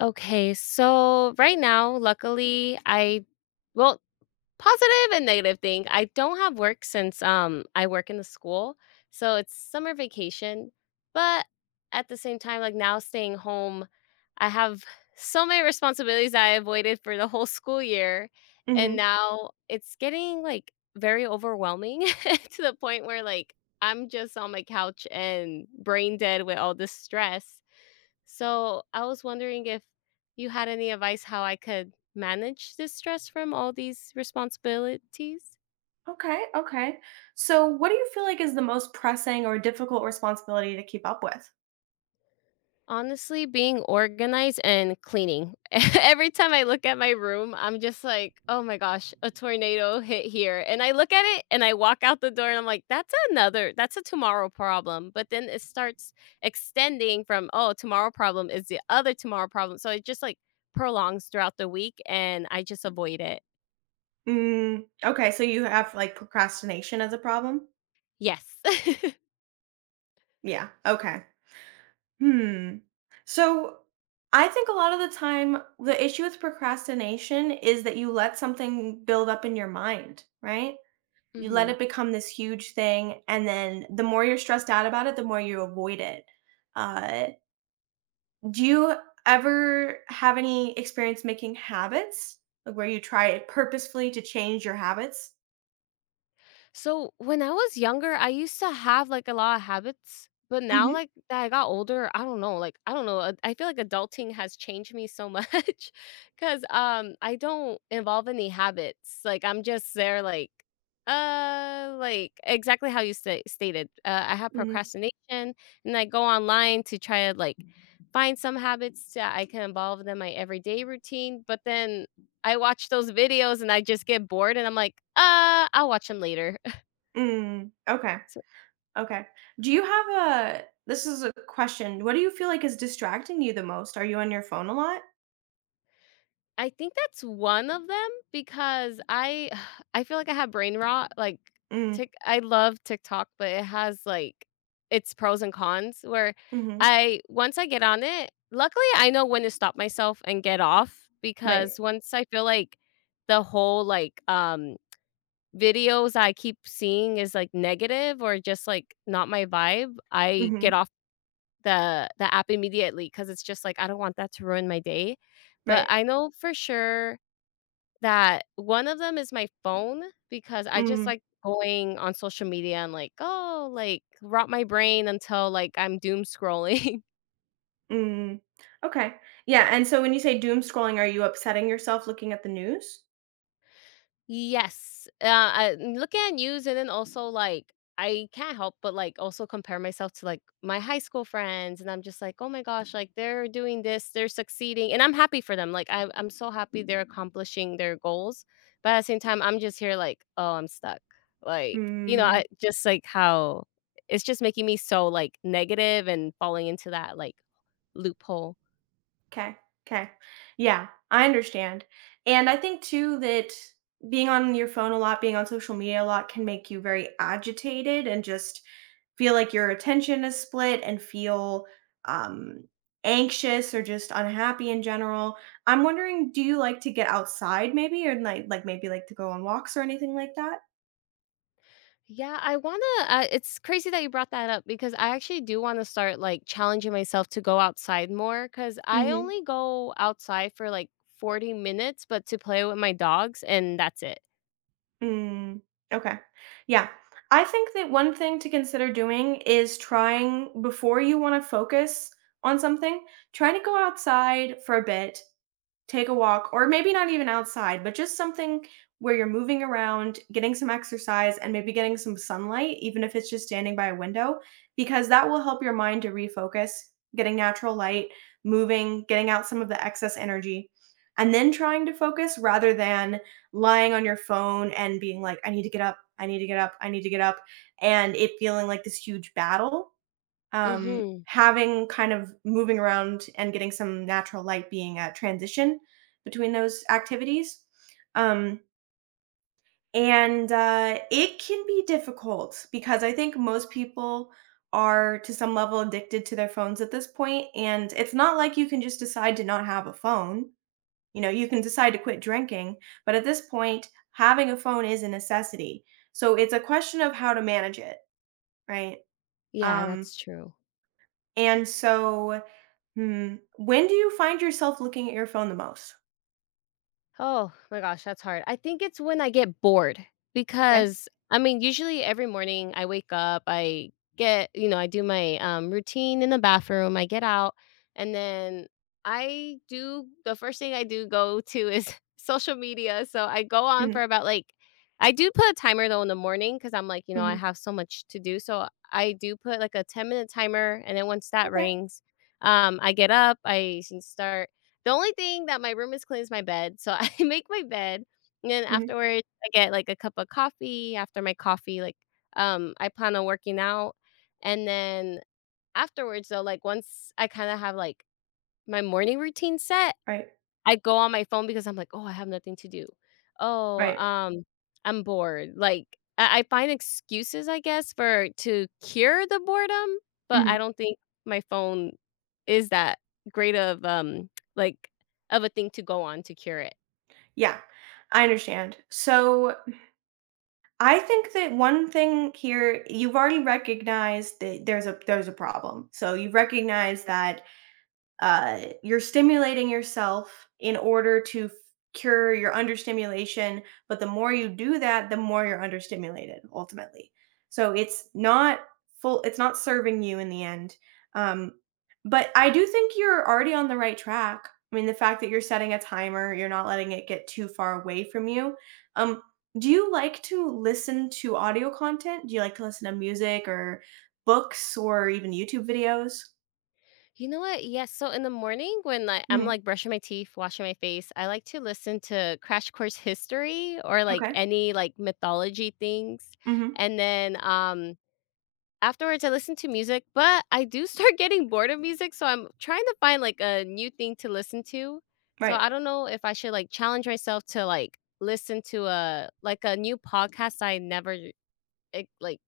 Okay, so right now, luckily, I well, positive and negative thing. I don't have work since I work in the school, so it's summer vacation. But at the same time, like now staying home, I have so many responsibilities I avoided for the whole school year, and Hmm. now it's getting like very overwhelming to the point where like I'm just on my couch and brain dead with all this stress. So I was wondering if you had any advice how I could manage this stress from all these responsibilities? Okay, okay. So, what do you feel like is the most pressing or difficult responsibility to keep up with? Honestly, being organized and cleaning. Every time I look at my room, I'm just like, oh my gosh, a tornado hit here. And I look at it and I walk out the door and I'm like, that's a tomorrow problem. But then it starts extending from, oh, tomorrow problem is the other tomorrow problem. So it just like prolongs throughout the week and I just avoid it. Mm, okay, so you have like procrastination as a problem? Yes. Yeah, okay. Hmm. So, I think a lot of the time the issue with procrastination is that you let something build up in your mind, right? You let Ujú. it become this huge thing, and then the more you're stressed out about it, the more you avoid it. Uh, Do you ever have any experience making habits? Like where you try it purposefully to change your habits? So when I was younger, I used to have like a lot of habits, but now Mhm. like that I got older, I don't know. I feel like adulting has changed me so much because I don't involve any habits. Like I'm just there like exactly how you stated. I have Mhm. procrastination, and I go online to try to like find some habits that I can involve in my everyday routine, but then I watch those videos and I just get bored and I'm like, I'll watch them later. Mm. Okay. So Okay. Do you have a this is a question. What do you feel like is distracting you the most? Are you on your phone a lot? I think that's one of them because I I feel like I have brain rot. Like Mm. Tik I love TikTok, but it has like its pros and cons where Mhm. I once I get on it, luckily I know when to stop myself and get off Right. because once I feel like the whole like videos I keep seeing is like negative or just like not my vibe, I get Mhm. off the app immediately, because it's just like, I don't want that to ruin my day, but Right. I know for sure that one of them is my phone, because I just Mm. like going on social media and like, "Oh," like, rot my brain until, like, I'm doom scrolling. Mm. Okay. Yeah, and so when you say doom scrolling, are you upsetting yourself looking at the news? Yes. I mm, looking at news, and then also, like, I can't help but, like, also compare myself to, like, my high school friends, and I'm just like, "Oh my gosh, like, they're doing this, they're succeeding," and I'm happy for them, like, I'm so happy they're accomplishing their goals, but at the same time, I'm just here like, "Oh, I'm stuck." Like, you know, Mm. I just like how it's just making me so, like, negative and falling into that, like, loophole. Okay, okay, yeah, I understand, and I think too that being on your phone a lot, being on social media a lot can make you very agitated and just feel like your attention is split and feel, um, anxious or just unhappy in general. I'm wondering, do you like to get outside maybe or, maybe like to go on walks or anything like that? Yeah, I wanna it's crazy that you brought that up because I actually do wanna start, like, challenging myself to go outside more, because I Mhm. only go outside for, like, 40 minutes, but to play with my dogs, and that's it. Mm, okay. Yeah. I think that one thing to consider doing is trying before you want to focus on something, try to go outside for a bit. Take a walk, or maybe not even outside, but just something where you're moving around, getting some exercise, and maybe getting some sunlight, even if it's just standing by a window, because that will help your mind to refocus, getting natural light, moving, getting out some of the excess energy, and then trying to focus rather than lying on your phone and being like, I need to get up, I need to get up, I need to get up, and it feeling like this huge battle. Mhm. Having kind of moving around and getting some natural light being a transition between those activities. Um, and it can be difficult because I think most people are to some level addicted to their phones at this point, and it's not like you can just decide to not have a phone. You know, you can decide to quit drinking, but at this point, having a phone is a necessity. So it's a question of how to manage it, right? Yeah, Um, that's true. and so hmm. When do you find yourself looking at your phone the most? Oh my gosh, that's hard. I think it's when I get bored, Okay. because I mean, usually every morning I wake up, I get, you know, I do my routine in the bathroom, I get out, and then I do the first thing I do go to is social media. So I go on for Mhm, about like, I do put a timer though in the morning because I'm like, you know, I mhm. have so much to do. So I do put like a 10-minute timer. And then once that Okay. rings, I get up, I start the only thing that my room is clean is my bed, so I make my bed, and then Mhm. afterwards, I get, like, a cup of coffee. After my coffee, like, I plan on working out, and then afterwards, though, like, once I kinda have, like, my morning routine set, Right, I go on my phone because I'm like, "Oh, I have nothing to do. Oh, right. I'm bored." Like, I find excuses, I guess, for to cure the boredom, but Mhm. I don't think my phone is that great of, like, of a thing to go on to cure it. Yeah, I understand. So, I think that one thing here, you've already recognized that there's a problem. So, you've recognized that you're stimulating yourself in order to cure your understimulation. But the more you do that, the more you're understimulated ultimately. So it's not full, it's not serving you in the end. Um, but I do think you're already on the right track. I mean, the fact that you're setting a timer, you're not letting it get too far away from you. Um, do you like to listen to audio content? Do you like to listen to music or books or even YouTube videos? You know what? Yes, so in the morning when, like, I'm, Mhm. like, brushing my teeth, washing my face, I like to listen to Crash Course History, or, like, Okay. any, like, mythology things, Hmm. and then, afterwards, I listen to music, but I do start getting bored of music, so I'm trying to find, like, a new thing to listen to. So Right. I don't know if I should, like, challenge myself to, like, listen to a like, a new podcast I never, like,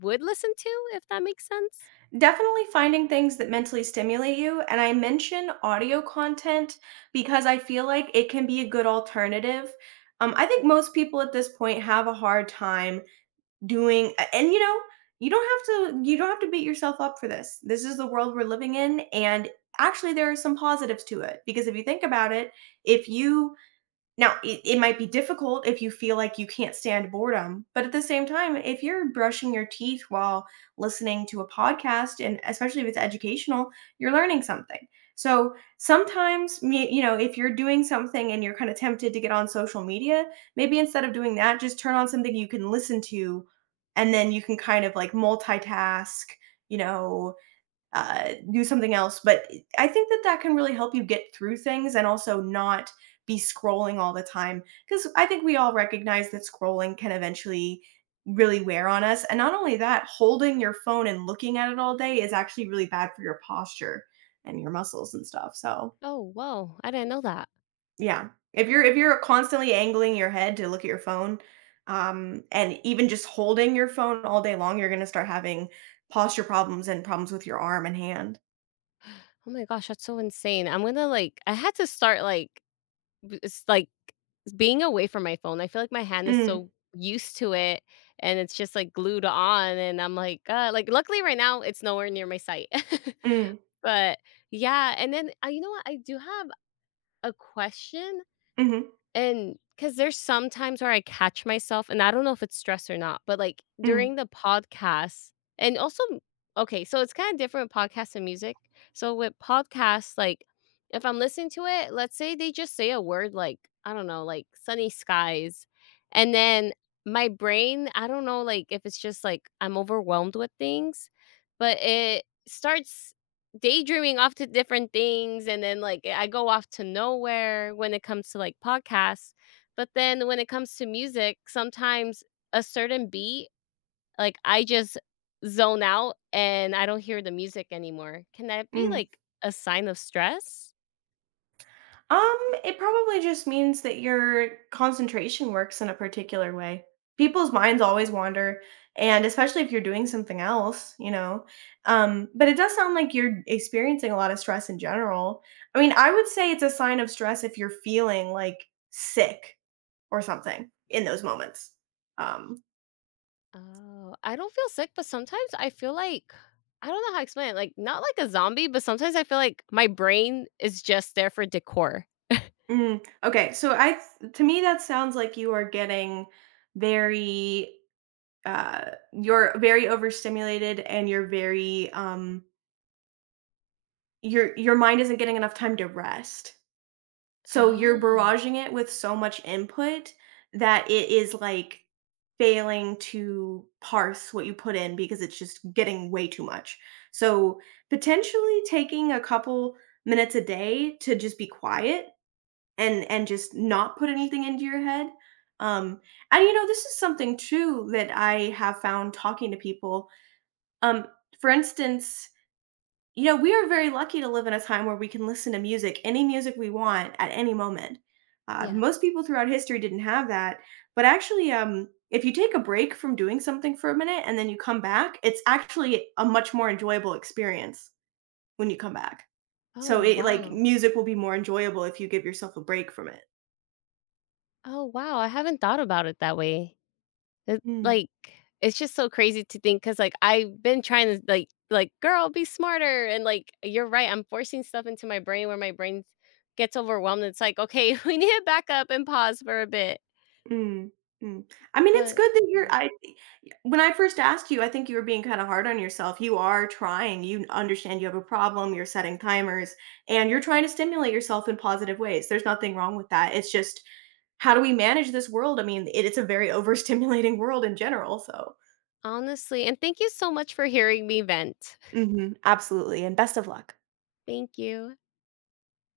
would listen to, if that makes sense? Definitely finding things that mentally stimulate you. And I mention audio content because I feel like it can be a good alternative. I think most people at this point have a hard time doing, and you know, you don't have to beat yourself up for this. This is the world we're living in, and actually there are some positives to it because if you think about it, if you. Now, it might be difficult if you feel like you can't stand boredom, but at the same time, if you're brushing your teeth while listening to a podcast, and especially if it's educational, you're learning something. So sometimes, you know, if you're doing something and you're kind of tempted to get on social media, maybe instead of doing that, just turn on something you can listen to, and then you can kind of like multitask, you know, do something else. But I think that that can really help you get through things and also not be scrolling all the time. Because I think we all recognize that scrolling can eventually really wear on us. And not only that, holding your phone and looking at it all day is actually really bad for your posture and your muscles and stuff. So Oh, wow, I didn't know that. yeah, if you're constantly angling your head to look at your phone, and even just holding your phone all day long, you're gonna start having posture problems and problems with your arm and hand. Oh my gosh, that's so insane. I had to start, like it's like being away from my phone, I feel like my hand is Mm, so used to it, and it's just, like, glued on, and I'm like, "God," like, luckily right now, it's nowhere near my sight. mm. But, yeah, and then, you know what? I do have a question, Mhm, and because there's some times where I catch myself, and I don't know if it's stress or not, but, like, mm, during the podcast and also okay, so it's kinda different with podcasts and music. So with podcasts, like, if I'm listening to it, let's say they just say a word like, I don't know, like, "sunny skies," and then my brain, I don't know, like, if it's just, like, I'm overwhelmed with things, but it starts daydreaming off to different things, and then like I go off to nowhere when it comes to like podcasts. But then when it comes to music, sometimes a certain beat, like I just zone out and I don't hear the music anymore. Can that be mm. like a sign of stress? Um, it probably just means that your concentration works in a particular way. People's minds always wander, and especially if you're doing something else, you know. But it does sound like you're experiencing a lot of stress in general. I mean, I would say it's a sign of stress if you're feeling like sick or something in those moments. Um, Oh, I don't feel sick, but sometimes I feel like I don't know how to explain it, like, not like a zombie, but sometimes I feel like my brain is just there for decor. Okay, so to me that sounds like you are getting very uh you're very overstimulated, and you're very your mind isn't getting enough time to rest, so you're Oh, barraging it with so much input that it is like failing to parse what you put in because it's just getting way too much. So potentially taking a couple minutes a day to just be quiet and just not put anything into your head. um and you know, this is something too that I have found talking to people. Um, for instance, you know, we are very lucky to live in a time where we can listen to music, any music we want at any moment. Yes. Most people throughout history didn't have that. But actually, if you take a break from doing something for a minute and then you come back, it's actually a much more enjoyable experience when you come back. So Oh, it like wow. music will be more enjoyable if you give yourself a break from it. Oh, wow, I haven't thought about it that way. It Mm. like, it's just so crazy to think, cause like, I've been trying to, like, "Girl, be smarter," and, like, you're right, I'm forcing stuff into my brain where my brain gets overwhelmed, it's like, "Okay, we need to back up and pause for a bit," Mm, mm. I mean, it's but good that you're I y when I first asked you, I think you were being kinda hard on yourself. You are trying, you understand you have a problem, you're setting timers, and you're trying to stimulate yourself in positive ways. There's nothing wrong with that. It's just, how do we manage this world? I mean, it it's a very overstimulating world in general, so. honestly, and thank you so much for hearing me vent. Mhm, absolutely, and best of luck. Thank you.